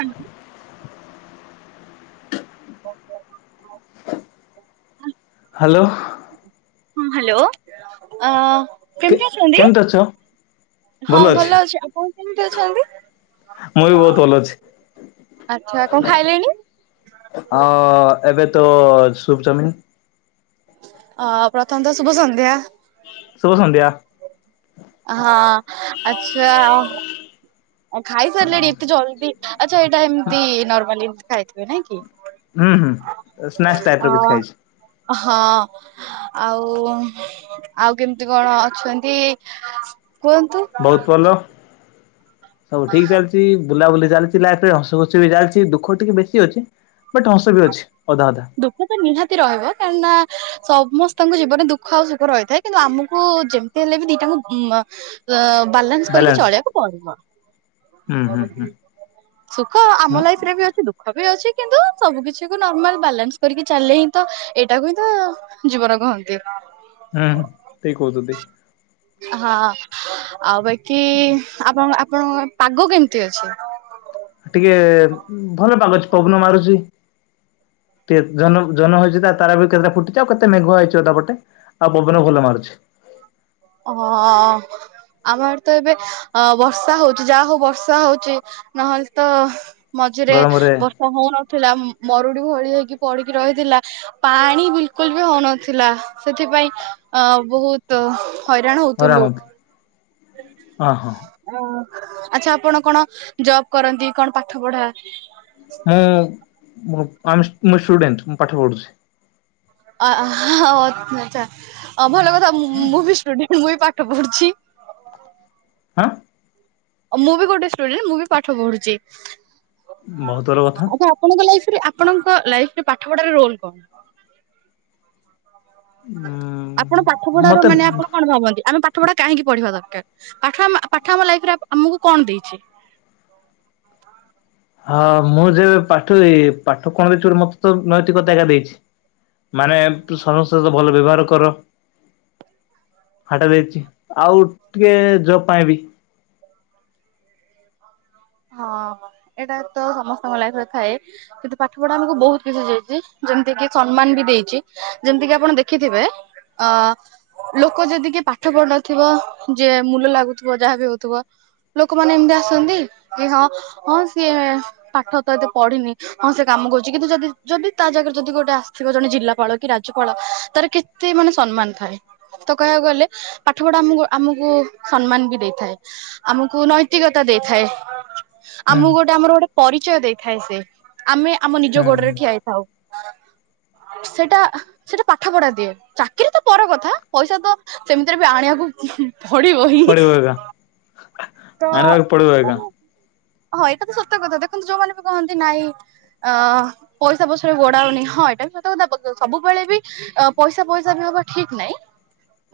Hello. [unintelligible] Hello. ହଁ hello ଅ କେ କେମିତି ଅ କେମିତି ଅଛ? ହଁ ଭଲ ଅଛି ଆପଣ କେମିତି ଅଛନ୍ତି? ମୁଁ ବି ବହୁତ ଭଲ ଅଛି। ଆଚ୍ଛା କଣ ଖାଇଲେଣି? ଅ ଏବେ ତ ସୁପ ଚାଉମିନ୍। ଅ ପ୍ରଥମ ତ ଶୁଭ ସନ୍ଧ୍ୟା। ଶୁଭ ସନ୍ଧ୍ୟା। ହଁ ଆଛା। ଆଉ ଖାଇସାରିଲେଣି ଏତେ ଜଲ୍ଦି ଆଚ୍ଛା ଏଇଟା ଏମିତି ନର୍ମାଲି ଏମିତି ଖାଇଥିବେ ନାଇଁ କି? ହୁଁ ହୁଁ ସ୍ନାକ୍ସ ଟାଇପ୍ ର କିଛି ହଁ। ଖାଇଛି। ହଁ। ଆଉ ଆଉ କେମିତି କଣ ଅଛନ୍ତି କୁହନ୍ତୁ? ବହୁତ୍ ଭଲ ସବୁ ଠିକ୍ ଚାଲିଚି। ବୁଲାବୁଲି ଚାଲିଥିଲା ଏତେ ହସ ଖୁସି ବି ଚାଲିଛି ଦୁଃଖ ଟିକେ ବେଶୀ ଅଛି ବଟ୍ ହସ ବି ଅଛି ଅଧା ଅଧା। ଦୁଃଖ ତ ନିହାତି ରହିବ କାହିଁନା ସମସ୍ତଙ୍କ ଜୀବନରେ ଦୁଃଖ ଆଉ ସୁଖ ରହିଥାଏ। କିନ୍ତୁ ଆମକୁ ଯେମିତି ହେଲେ ବି ଦିଟାଙ୍କୁ ମ ବାଲାନ୍ସ କରିକି ଚଳିଇବାକୁ ପଡିବ। ହୁଁ ହୁଁ ହୁଁ ସୁଖ ହୁଁ ଆମ ଲାଇଫ୍ ରେ ବି ଅଛି ଦୁ ଦୁଖ ବି ଅଛି କିନ୍ତୁ ସବୁ କିଛି କୁ ନର୍ମାଲ ବାଲାନ୍ସ କରିକି ଚାଲେ ହିଁ ତ ଏଇଟାକୁ ହିଁ ତ ଜୀବନ କହନ୍ତି। ହୁଁ ଠିକ୍ କହୁଛନ୍ତି। ହଁ ଆଉ ବାକି ଆପଣ ଆପଣଙ୍କ ପାଗ କେମିତି ଅଛି? ଟିକେ ଭଲ ପାଗଅଛି ପବନ ମାରୁଛି। କେତ୍ ଜହ୍ନ କୁ ଜହ୍ନ ଅଛି ତାରା ବି କେତେ ଫୁଟିଛି ଆଉ କେତେ ମେଘୁଆ ହେଇଛି ଅଧାପଟେ। ଆଉ ପବନ ଭଲ ମାରୁଛି। ହଁ। ଆମ ଆଡେ ତ ଏବେ ଅ ବର୍ଷା ହଉଛି ଯାହା ହଉ ବର୍ଷା ହଉଛି ନହେଲେ ତ ମଝିରେ ଗରମରେ ବର୍ଷା ହଉନଥିଲା ମରୁଡି ଭଳି ହେଇକି ପଡିକି ରହିଥିଲା। ପାଣି ବିଲକୁଲ୍ ବି ହଉନଥିଲା ସେଥିପାଇଁ ଅ ବହୁତ୍ ହଇରାଣ ହଉଥିଲୁ। ରାଉତ ହଁ ହଁ ଅ ଆଛା ଆପଣ କଣ ଜବ୍ କରନ୍ତି କଣ ପାଠ ପଢା ମୁଁ ମୁଁ ଆମ୍ ମୁଁ ଷ୍ଟୁଡେଣ୍ଟ ମୁଁ ପାଠ ପଢ଼ୁଛି। ଆ ହ ଆଛା ଅ ଭଲ କଥା ମୁଁ ବି ଷ୍ଟୁଡେଣ୍ଟ ମୁଁ ବି ପାଠ ପଢୁଛି। ହାଁ। ମୁଁ ବି ଗୋଟେ ଷ୍ଟୁଡେଣ୍ଟ ମୁଁ ବି ପାଠ ପଢୁଛି। ବହୁତ୍ ଭଲ କଥା। ଆଚ୍ଛା ଆପଣଙ୍କ ଲାଇଫରେ ଆପଣଙ୍କ ଲାଇଫରେ ପାଠ ପଢାର ରୋଲ କଣ? ଉଁ ଆପଣ ପାଠ ପଢାର ମତେ ମାନେ ଆପଣ କଣ ଭାବନ୍ତି ଆମେ ପା ପାଠ ପଢା କାହିଁକି ପଢ଼ିବା ଦରକାର ପାଠ ଆମ ପାଠ ଆମ ଲାଇଫ୍ ଆପ ରେ ଆମକୁ କଣ ଦେଇଛି? ହଁ ମୁଁ ଯେବେ ପାଠୋଇ ପାଠ କଣ ଭିତରୁ ମତେ ତ ନୈତିକତା ଏକା ଦେଇଛି। ମାନେ ତୁ ସମସ୍ତଙ୍କ ସହ ଭଲ ବ୍ୟବହାର କର ହାଟା ଦେଇଛି। ଆଉ ଟିକେ ଜବ୍ ପାଇଁ ବି ହଁ ଏଟା ତ ସମସ୍ତଙ୍କ ଲାଇଫରେ ଥାଏ। କିନ୍ତୁ ପାଠ ପଢା ଆମକୁ ବହୁତ କିଛି ଦେଇଛି ଯେମିତି କି ସମ୍ମାନ ବି ଦେଇଛି ଯେମିତି କି ଆପଣ ଦେଖିଥିବେ? ଅ। ଲୋକ ଯଦି କିଏ ପାଠ ପଢ଼ୁନଥିବ ଯେ ମୁୂଲ ଲାଗୁଥିବ ଯାହା ବି ହଉଥିବ ଲୋକମାନେ ଏମତି ଆସନ୍ତି କି ହଁ ହଁ ସିଏ ପାଠ ତ ଏତେ ପଢିନି ହଁ ସେ କାମ କରୁଛି କିନ୍ତୁ ଯଦି ଯଦି ତା ଜାଗାରେ ଯଦି ଗୋଟେ ଆସିଥିବ ଜଣେ ଜିଲ୍ଲାପାଳ କି ରାଜ୍ୟପାଳ ତାର କେ ତେ ମାନେ ସମ୍ମାନ ଥାଏ। ସତ କହିବାକୁ ଗଲେ ପାଠ ପଢା ଆମକୁ ଆମକୁ ସମ୍ମାନ ବି ଦେଇଥାଏ ଆମକୁ ନୈତିକ ତା ଦେଇଥାଏ ହୁଁ ଆମକୁ ଗୋଟେ ଆମର ଗୋଟେ ପରିଚୟ ଦେଇଥାଏ ସେ ଆମେ ଆମ ନିଜ ହୁଁ ଗୋଡରେ ହୁଁ ଠିଆ ହେଇ ଥାଉ ସେଟା ସେଟା ପାଠ ପଢା ଦିଏ ଚାକିରି ତ ପର କଥା ପଇସା ତ ସେମିତିରେ ବି ଆଣିବାକୁ ଉହୁଁ ପଡିବ ହିଁ ହିଁ ଇ ତ ଆଣିବାକୁ ପଡିବ ଏକା ହଁ ଏଟା ତ ସତ କଥା ଦେଖନ୍ତୁ ଯୋଉମାନେ ବି କହନ୍ତି ନାଇଁ ଅ ପଇସା ପଛରେ ଗୋଡାଅନି ହଁ ଏଟା ବି ସତ କଥା ସବୁବେଳେ ବି ଅ ପଇସା ପଇସା ବି ହବା ଠିକ ନାଇଁ।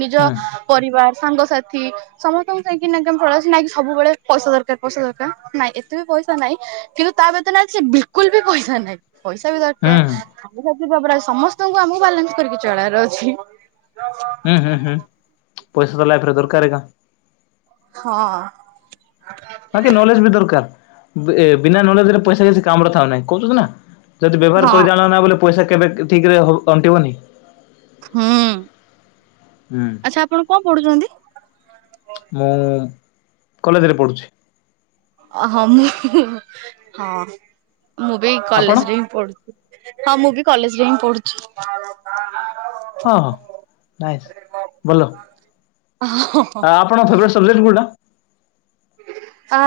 ନିଜ ହୁଁ ପରିବାର ସାଙ୍ଗସାଥି ସମସ୍ତଙ୍କୁ ଯାଇକିନା [inaudible] ଫଳ ନ ସବୁବେଳେ ପଇସା ଦରକାର ପଇସା ଦରକାର ନାଇଁ ଏତେ ବି ପଇସା ନାଇଁ କିନ୍ତୁ ତା ବ୍ୟତୀତ ନାଇଁ ସେ ବିଲକୁଲ ବି ପଇସା ନାହିଁ ପଇସା ବି ହୁଁ ହୁଁ ଦରକାର। ବାବ [inaudible] ପ୍ରାୟ ସମସ୍ତଙ୍କୁ ଆମକୁ ବାଲାନ୍ସ କରିକି ଚଳାଇବାର ଅଛି। ହୁଁ ହୁଁ ହୁଁ ପଇସା ତ ଲାଇଫରେ ଦରକାର ଏକା। ହଁ ଅଁ। ବାକି ନଲେଜ ବି ଦରକାର ଏ ବିନା ନଲେଜରେ ପଇସା କିଛି କାମରେ ଥାଉ ନାହିଁ କହୁଚନ୍ତି ନା? ଯଦି ବ୍ୟବହାର ହଁ କରି ଜାଣ ନା ବୋଲେ ପଇସା କେବେ ଠିକରେ ଅଣ୍ଟିବନି। ହୁଁ ହୁଁ। ଆଛା ଆପଣ କଣ ପଢୁଛନ୍ତି? ମୁଁ କଲେଜରେ ପଢ଼ୁଛି। ଅ ହଁ ମୁଁ ହଁ ମୁଁ ବି ଆପଣ କଲେଜରେ ହିଁ ପଢୁଛି। ହଁ ମୁଁ ବି କଲେଜରେ ହିଁ ପଢୁଛି। ହଁ ହଁ ନାଇସ ବୋଲ ଆପ ଆପଣ ଫେବରାଇଟ ସବଜେକଟ କଉଟା? ଆ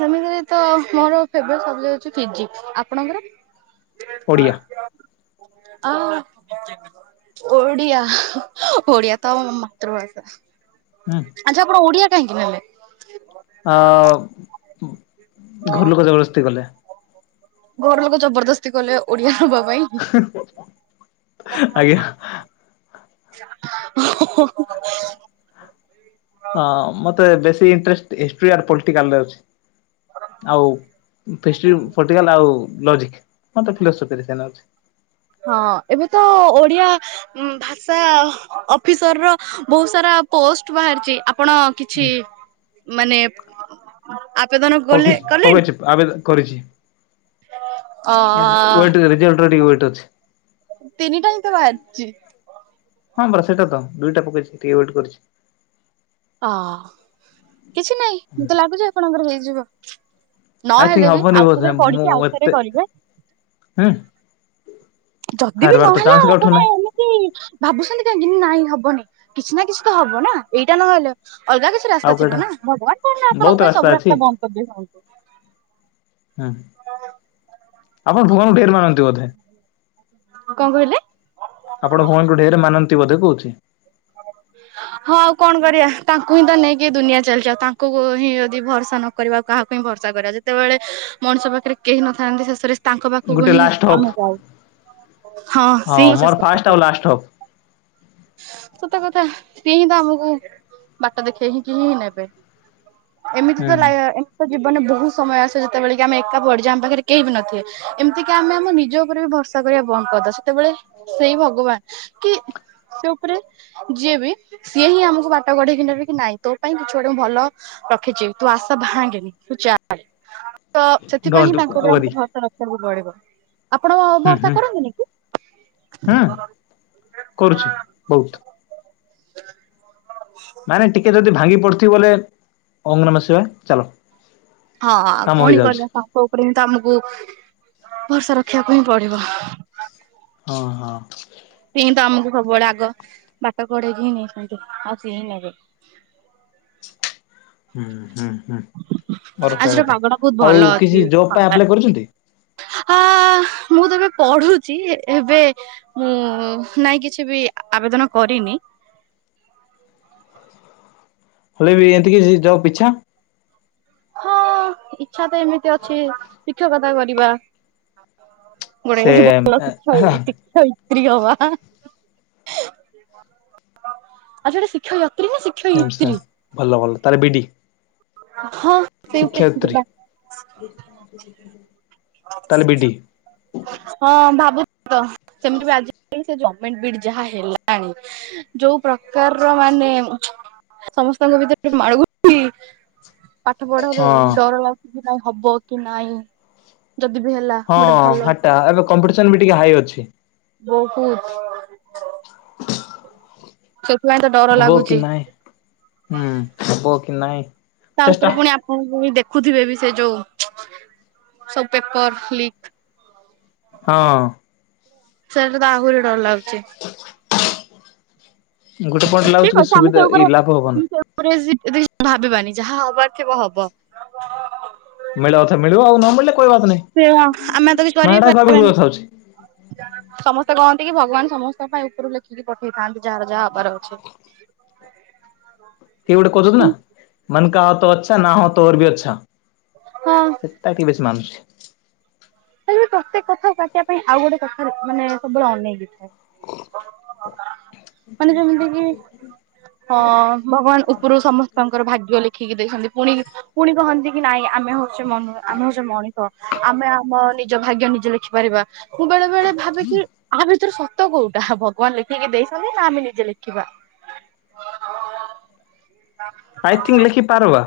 ସେମିତିରେ ତ ମୋର ଫେବରଟ୍ ସବଜେକ୍ଟ ହଉଛି ପିଜି। ଆପଣଙ୍କର? ଓଡ଼ିଆ। ଆହା। ଓଡ଼ିଆ ହେ ଅ ଓଡ଼ିଆ ତ ଆମ ମାତୃଭାଷା। ହୁଁ ଆଜି ଆପଣ ଓଡିଆ କାହିଁକି ନେଲେ? ଅ ଘର ଲୋକ ଜବରଦସ୍ତି କଲେ। ଘର ଲୋକ ଜବରଦସ୍ତି କଲେ ଓଡିଆ ନବା ପାଇଁ। ଆଜ୍ଞା। ଓହୋ ହୋ ହୋ ହଁ ମତେ ବେଶୀ ଇଣ୍ଟରେଷ୍ଟ ହିଷ୍ଟ୍ରି ଆର ପଲିଟିକାଲରେ ଅଛି। ଆଉ ଫିଷ୍ଟ୍ରି ପଲ୍ଟିକାଲ ଆଉ ଲଜିକ ମୋରତ ଫିଲୋସଫି ରେ ସ୍ଥାନ ଅଛି। ହଁ ଏବେ ତ ଓଡିଆ ଭାଷା ଅଫିସର ର ବହୁତ ସାରା ପୋଷ୍ଟ ବାହାରିଚି ଆପ ଆପଣ କିଛି ମାନେ ଆବେଦନ କଲେ ପକେଇଛି କଲେଣି? ପକେଇଛି ଆବେଦ କରିଛି। ଅ ୱେଟ କରି ରେଜଲ୍ଟ ର ଟିକେ ୱେଟ ଅଛି। ତିନିଟାହିଁ ତ ବାହାରିଚି। ହଁ ପରା ସେଟା ତ ଦୁଇଟା ପକେଇଛି ଟିକେ ୱେଟ କରିଛି। ଓ ହ କିଛି ନାଇଁ ମତେ ଲାଗୁଛି ଆପଣଙ୍କର ହେଇଯିବ। ଆଇ ଥିଙ୍କ୍ ନହେଲେ ବି, ହବନି ବୋଧେ ଆଉଥରେ ମୁଁ ପଢିକି ଏତେ ଆଉଥରେ କରିବେ। ହୁଁ। ଯଦି ବି ହାରିବାର ତ ନହେଲା, ଚାନ୍ସ କାଉଠୁ ଆପଣେ ନାହିଁ ଏନେ ଇ ଭାବୁସନ୍ତି କାହିଁକି, ନାଇଁ ହବନି। କିଛି ନା କିଛି ତ ହବ ନା, ଏଇଟା ନହେଲେ, ଅଲଗା କିଛି ଆଉ ରାସ୍ତା କାଇଠା ଥିବ ନା। ଭଗବାନ କାଇଁ ନା, ବହୁତ ଆପଣଙ୍କ ପାଇଁ ସବୁ ଅଛି ରାସ୍ତା ବନ୍ଦ କରିଦେଇସନ୍ତି। ହୁଁ, ଆପଣ ଭଗାନଙ୍କୁ ଢେର ମାନନ୍ତି ବୋଧେ! କଣ କହିଲେ? ଆପଣ ଭଆନଙ୍କୁ ଢେର ମାନନ୍ତି, ବୋଧେ କହୁଛି। ହୁଁ ହଁ, ଆଉ କଣ କରିଆ? ତାଙ୍କୁ ହିଁ ତ ନେଇକି ଦୁନିଆ ଚାଲିଚି। ଆଉ ତାଙ୍କୁ ହିଁ ଯଦି ଭରସା ନ କରିବାଉ କାହାକୁ ହିଁ ଭରସା କରିବା! ଯେତେବେଳେ ମଣିଷ ପାଖରେ କେହି ନଥାନ୍ତି। ଶେଷରେ ସେ ତାଙ୍କ ପାଖକୁ ଗୋଟେ ହିଁ ଲାଷ୍ଟ ହପ୍ ଆମେ ଯାଉ। ହଁ, ସିଏ ମୋ ଶେଷ ମୋର ଫାଷ୍ଟ ଆଉ ଆସ। ଲାଷ୍ଟ ହପ୍ ସତ କଥା ସିଏ ହିଁ, ତ ଆମକୁ ବାଟ ଦେଖେଇ ହିଁ କି ନେବେ। ଏମିତି ହୁଁ। ତ ଲାୟ ଏ ଜୀବନରେ ବହୁତ ସମୟ ଆସେ। ଯେତେବେଳେ କି ଆମେ ଏକା ପଡିଯିବା, ଆମ ପାଖରେ କେହି ବି ନଥିବେ। ଏମିତିକ ଆମେ ଆମ ନିଜ ଉପରେ ବି ଭରସ୍ ସା କରିବା ବନ୍ଦ କରିଦବା। ସେତେବେଳେ ସେଇ ଭଗବାନ, କି ସେ ଉପରେ ଯିଏ ବି, ସିଏ ହିଁ ଆମକୁ ବାଟ କଢେଇକି ନେବେ, କି ନାହିଁ ତୋ ପାଇଁ, କିଛି ଗୋଟେ ମୁଁ ଭଲ ରଖିଛି ତୁ ଆଶା ଭାଆଙ୍ଗେନି ତୁ ଚାଲ। ତ ସେଥିପାଇଁ ହିଁ, ଡୋଣ୍ଟ ତାଙ୍କ ଉପରେ ୱରି ଆମକୁ ଭରସା ରଖିବାକୁ ପଡିବ। ଆପଣ ହୁଁ ହୁଁ ଭରସା କରନ୍ତିନି କି? ହୁଁ କରୁଛି ବହୁତ। ମାନେ ଟିକେ ଯଦି ଭାଙ୍ଗି ପଡିଥିବ, ବଲେ, ଓଙ୍ଗ୍ ନମ ଶିବାୟ ଚାଲ। ହଁ, ଆଉ କାମ କଣି ହେଇଯାଉଛି କରିବା ପା? କୋଉ ଉପରେ ହିଁ ତ ଆମକୁ, ଭରସା ରଖିବାକୁ ହିଁ ପଡିବ। ହଁ ହଁ। ସିଏଁ ତ ଆମକୁ ସବୁବେଳେ ଆଗ, ବାଟ ପଢେଇକି ହିଁ ନେଇଛନ୍ତି। ଆଉ ସିଏ ହିଁ ନେବେ। ହୁଁ, ହୁଁ, ହୁଁ, ପର ରଖିବା ଆଜିର କଥା। ପାଗଟା ବହୁତ ଭଲ ଆଉ, ଅଛି କିଛି ଜବ୍ ପାଇଁ ଥଣ୍ଡା ଆପ୍ଲାଏ କରୁଛନ୍ତି? ଆ ହା ମୁଁ ତ ଏବେ ପଢୁଛି। ଏବେ ମୁଁ ନାଇଁ, କିଛି ବି ଆବେଦନ କରିନି। ହଲେ ବି ଏମତିକ ଜବ୍ ପିଛା। ହଁ, ଇଛା ତ ଏମିତି ଅଛି, ଶିକ୍ଷକତା କରିବା। ଗୋଟେ ସେ ଭଲ ଶିକ୍ଷାଇ ଶିକ୍ଷଇ ତ୍ରୀ ହବା। ଆଛା, ଟେ ଶିକ୍ଷୟତ୍ରୀ ନା ଶିକ୍ଷ୍ ସେମ୍ ସେମ୍ ଭଲ, ଭଲ, ତାଲେ ବି ଡ଼ି। ହଁ। ସେଇଟେ ଶିକ୍ଷୟିତ୍ରୀ। ଯିବା ହଁ, ଭାବୁଚି ତ! ସେମିତି ବି ଆଜି [inaudible] ସେ ଜମେଣ୍ଟ ବି ଇ ଡ଼ି ଯାହା ହେଲାଣି, ଯୋଉ ପ୍ରକାରର ମାନେ ସମସ୍ତଙ୍କ ଭିତରେ ଟେ ମାଳ ଗୁନ୍ଥି ପାଠ ପଢରେ, ହଁ ଡର ଲାଗୁଛି କି ନାଇଁ ହବ କି ନାଇଁ, ଯଦି ବି ହେଲା ହଁ, ଗୋଟେ ଭଲ ହାଟା ଏବେ କମ୍ପିଟିସନ ବି ଟିକେ ହାଇ ଅଛି। ବହୁତ୍। ସେତ୍ ହବୋ କି ନାହିଁ, ହୁଁ ହବ କି ନାଇଁ ଚେଷ୍ଟା ହଁ, [unintelligible] ଦେଖୁଥିବେ, ବି ସେ ଯୋଉ ସବୁ ପେପର ଲିକ୍। ହଁ। ସେଟା ତ, ଆହୁରି ଡର ଲାଗୁଛି। [inaudible] ଗୋଟେ ପଏଣ୍ଟ ଲାଗୁଛି କି ସୁବିଧା-ଇ ଲାଭ ହବନି। ଗୋଟେ ସି [inaudible] ଭାବିବାନି ଯାହା ହବାର ଥିବ ହବ। ମିଳିବା କଥା ମିଳିବ ଆଉ ନ ମିଳିଲେ କୋଇ ବାତ ନଇଁ। ସେ ହଁ ଆମେ ତ କିଛି କରିି ପାରିବାନି। ହଉଛି ସମସ୍ତେ କହନ୍ତି କି ଭଗବାନ ସମସ୍ତଙ୍କ ପାଇଁ ଉପରୁ ଲେଖିକି ପଠେଇଥାନ୍ତି ଯାହାର ଯାହା ହବାର ଅଛି। କିଏ ଗୋଟେ କହିଦଉଚି ନା କିନ୍ତୁ ମନ କା ହୋ ତୋ ଅଚ୍ଛା ନା ହୋ ତୋ ଓର ବିି ଅଚ୍ଛା। ହଁ। ସେଟା କିଏ ବେଶୀ ମାନୁଛି? ହେଲେ ବି ପ୍ରତ୍ୟେକ କଥାକୁ କାଟିବା ପାଇଁ ଆଉ ଗୋଟେ କଥା ର ମାନେ ସବୁବେଳେ ଅନେଇକି ଥାଏ। [inaudible] ମାନେ ଯେମିତି କି ହଁ ଭଗବାନ ଉପରୁ ସମସ୍ତଙ୍କର ଭାଗ୍ୟ ଲେ ଖିକି ଦେଇଛନ୍ତି ପୁଣି ପୁଣି କହନ୍ତି କି ନାଇଁ ଆମେ ହଉଛେ ମ ନୁ ଆମେ ହଉଛେ ମଣିଷ ଆମେ ଆମ। ନିଜ ଭାଗ୍ୟ ନିଜେ ଲେଖିପାରିବା ମୁଁ ବେଳେ ବେଳେ ଭାବେ କି। ଆ ଭିତରେ ସତ କୋଉଟା ହବ ଭଗବାନ ଲେଖିକି ଦେଇଛନ୍ତି ନା ଆମେ ନିଜେ ଲେଖିବା? ଆଇଥିଙ୍କ ଲେଖି ପାରବା।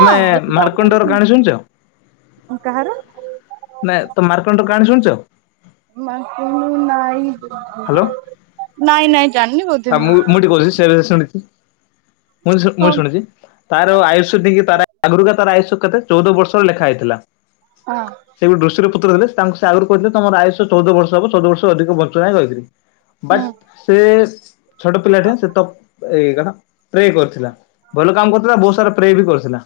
ତମେ ମାର୍କଣ୍ଡର କାହାଣୀ ଶୁଣିଛ? ଉଁ କାହାର? ନାଇଁ ତମେ ମାର୍କଣ୍ଡ କାହାଣି ଶୁଣିଛ? ମାର୍କଣ୍ଡ ନାଇଁ ବୋଧେ ନାଇଁ ନାଇଁ ଜାଣିନି ବ ଆଉ ମୁଁ ମୁଁ ଟିକେ କହୁଛି ସେ ରେ ଶୁଣିଛି ମୁଁ ଶୁ ମୁଁ ହଁ ଶୁଣିଛି। ତାର ଆୟୁଷ [unintelligible] ତାର ଆଗରୁ ଏକା ତାର ଆୟୁଷ କେତେ ଚଉଦ ବର୍ଷର ଲେଖା ହେଇଥିଲା। ହଁ। ସେ ଗୋଟେ ଋଷି ର ପୁତ୍ର ଥିଲେ ତାଙ୍କୁ ସେ ଆଗରୁ କହିଥିଲେ ତମର ଆୟୁଷ ଚଉଦ ବର୍ଷ ହେବ ଚଉଦ ବର୍ଷରୁ ଅଧିକ ବଞ୍ଚିବା ପାଇଁ କହିଥିଲି। ବଟ ହୁଁ ସେ ଛୋଟ ପିଲା ଟେ ସେ ତ ଇ କଣ। ପ୍ରେ କରିଥିଲା ଭଲ କାମ କରୁଥିଲା ବହୁତ ସାରା ପ୍ରେ ବି କରିଥିଲା।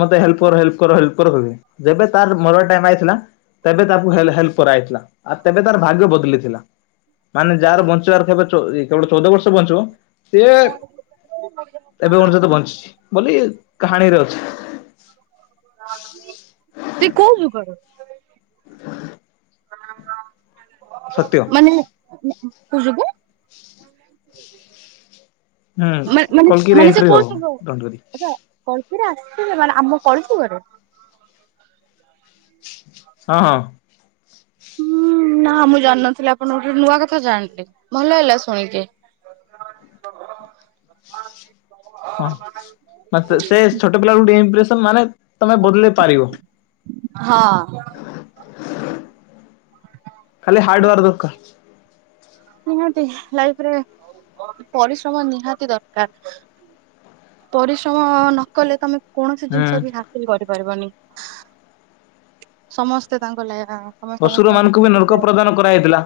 ମତେ ହେଲ୍ପ କର ହେଲ୍ପ କର ହେଲ୍ପ କର [unintelligible] ଯେବେ ତାର ମରିବା ଟାଇମ ଆଇଥିଲା। ତେବେ ତାକୁ ହେଲ ହେଲ୍ପ କରାହେଇଥିଲା ଆ ତେବେ ତାର ଭାଗ୍ୟ ବଦଲିଥିଲା। ମାନେ ଯାହାର ବଞ୍ଚିବାର ଥିବ ଚୋ ଇ କେବଳ ଚଉଦ ବର୍ଷ ବଞ୍ଚିବ ସିଏ। ଏବେ ପର୍ଯ୍ୟନ୍ତ ବଞ୍ଚିଛି ବୋଲି କାହାଣୀରେ ଅଛି। ଏ କୋଉ ଯୁଗର? ସତ୍ୟ। ମାନେ। କଉ ଯୁଗ? ହୁଁ ମା-ମାନେ କଲକିରେ ମାନେ ସେ ଏଣ୍ଟ୍ରି ହବ କଉ ଯୁଗ ଦଣ୍ଡରି ର? କଳକି ରେ ଆସିଥିଲେ ମାନେ ଆମ କଳିଯୁଗ ରେ। ହଁ ହଁ। ହୁଁ ନା ମୁଁ ଜାଣିନଥିଲି ଆପଣଙ୍କ ଠୁ ନୂଆ କଥା ଜାଣିଲି ଭଲ ହେଲା ଶୁଣିକି। ହଁ ମା ତେ ସେ ଛୋଟ ପିଲା ଗୁଟେ ଇମ୍ପ୍ରେସନ ମାନେ ତମେ ବଦଳେଇ ପାରିବ। ହଁ। ଖାଲି ହାର୍ଡୱାର ଦରକାର। ନିହାତି ଲାଇଫ ରେ ପରିଶ୍ରମ ନିହାତି ଦରକାର। ପରିଶ୍ରମ ନ କଲେ ତମେ କୌଣସି ଜିନିଷ ବି ହା ହାସିଲ କରିପାରିବନି ସମସ୍ତେ ତାଙ୍କ ଲେୟା। ଅଶୁର ମାନଙ୍କୁ ବି ନର୍କ ପ୍ରଦାନ କରାହେଇଥିଲା।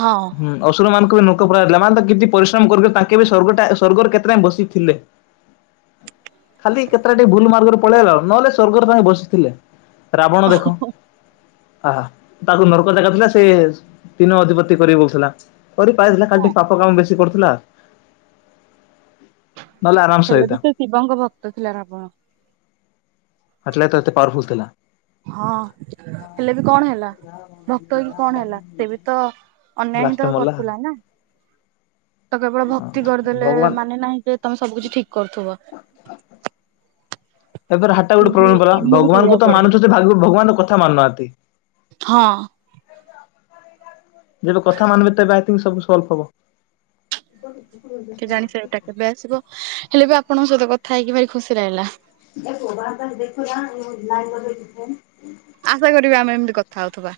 ହଁ। ହୁଁ ଅସୁର ମାନଙ୍କୁ ବି ନର୍କ ପୁରା ହେଇଥିଲା ମାନେ ତ କିଛି ପରିଶ୍ରମ କରିବେ ତାଙ୍କେ ବି ସ୍ଵର୍ଗଟା ସ୍ଵର୍ଗର କେତେ ଟାଇମ ବସି ଥିଲେ। ଖାଲି କେତେଟା ଟିକେ ଭୁଲ ମାର୍ଗରେ ପଳେଇଆଇଲା ନହେଲେ ସ୍ଵର୍ଗରେ ତାଙ୍କେ ବସିଥିଲେ। ରାବଣ ଦେଖ ଆହା ତାକୁ ନର୍କ ଜାଗା ଥିଲା ସେ ତିନି ଅଧିପ ତି କରି ବୁଲୁଥିଲା କରି ପାରିଲା ଖାଲି ହଁ। ଟିକେ ପାପ କାମ ବେଶୀ କରୁଥିଲା। ନହେଲେ ଆରାମ ହେଲେ ହେଇତା ବି ସେ ଶିବଙ୍କ ଭକ୍ତ ଥିଲା ରାବଣ। ହେଥିଲାଗି ତ ଏତେ ପାୱାର ଫୁଲ ଥିଲା। ହଁ ହେଲେ ବି କଣ ହେଲା। ଭକ୍ତ ହେଇକି କଣ ହେଲା ସେ ବି ତ ଅନ୍ୟାୟ ହିଁ ଲାଷ୍ଟରେ ତ ମଲା। କରୁଥିଲା ନା। [inaudible] ତ କେବଳ ହଁ ଭକ୍ତି କରିଦେଲେ ଭଗବାନ ମାନେ ନାହିଁ ଯେ ତମେ ସବୁ କିଛି ଠିକ୍‌ କରୁଥିବ। [unintelligible] ହାଟା ଗୋଟେ କର୍ମ ବି ପ୍ରୋବ୍ଲେମ ପରା କରିବାକୁ ଭଗବାନଙ୍କୁ ତ ପଡିବ ମାନୁଚ ଯେ ଭଗବାନଙ୍କ କଥା ମାନୁନାହାନ୍ତି। ହଁ। ଯେବେ କଥା ମାନିବେ ତେବେ ଆଇ ଥିଙ୍ଗ ସବୁ ସଲଭ୍ ହେବ। [unintelligible] କେଜାଣି [unintelligible] କେବେ ଆସିବ। ହେଲେ ବି ଆପଣଙ୍କ ସହିତ କଥା ହେଇକି ଭାରି ଖୁସି ଲାଗିଲା। [unintelligible] ଆଶା କରିବି ଆମେ ଏମତି କଥା ହଉଥିବା।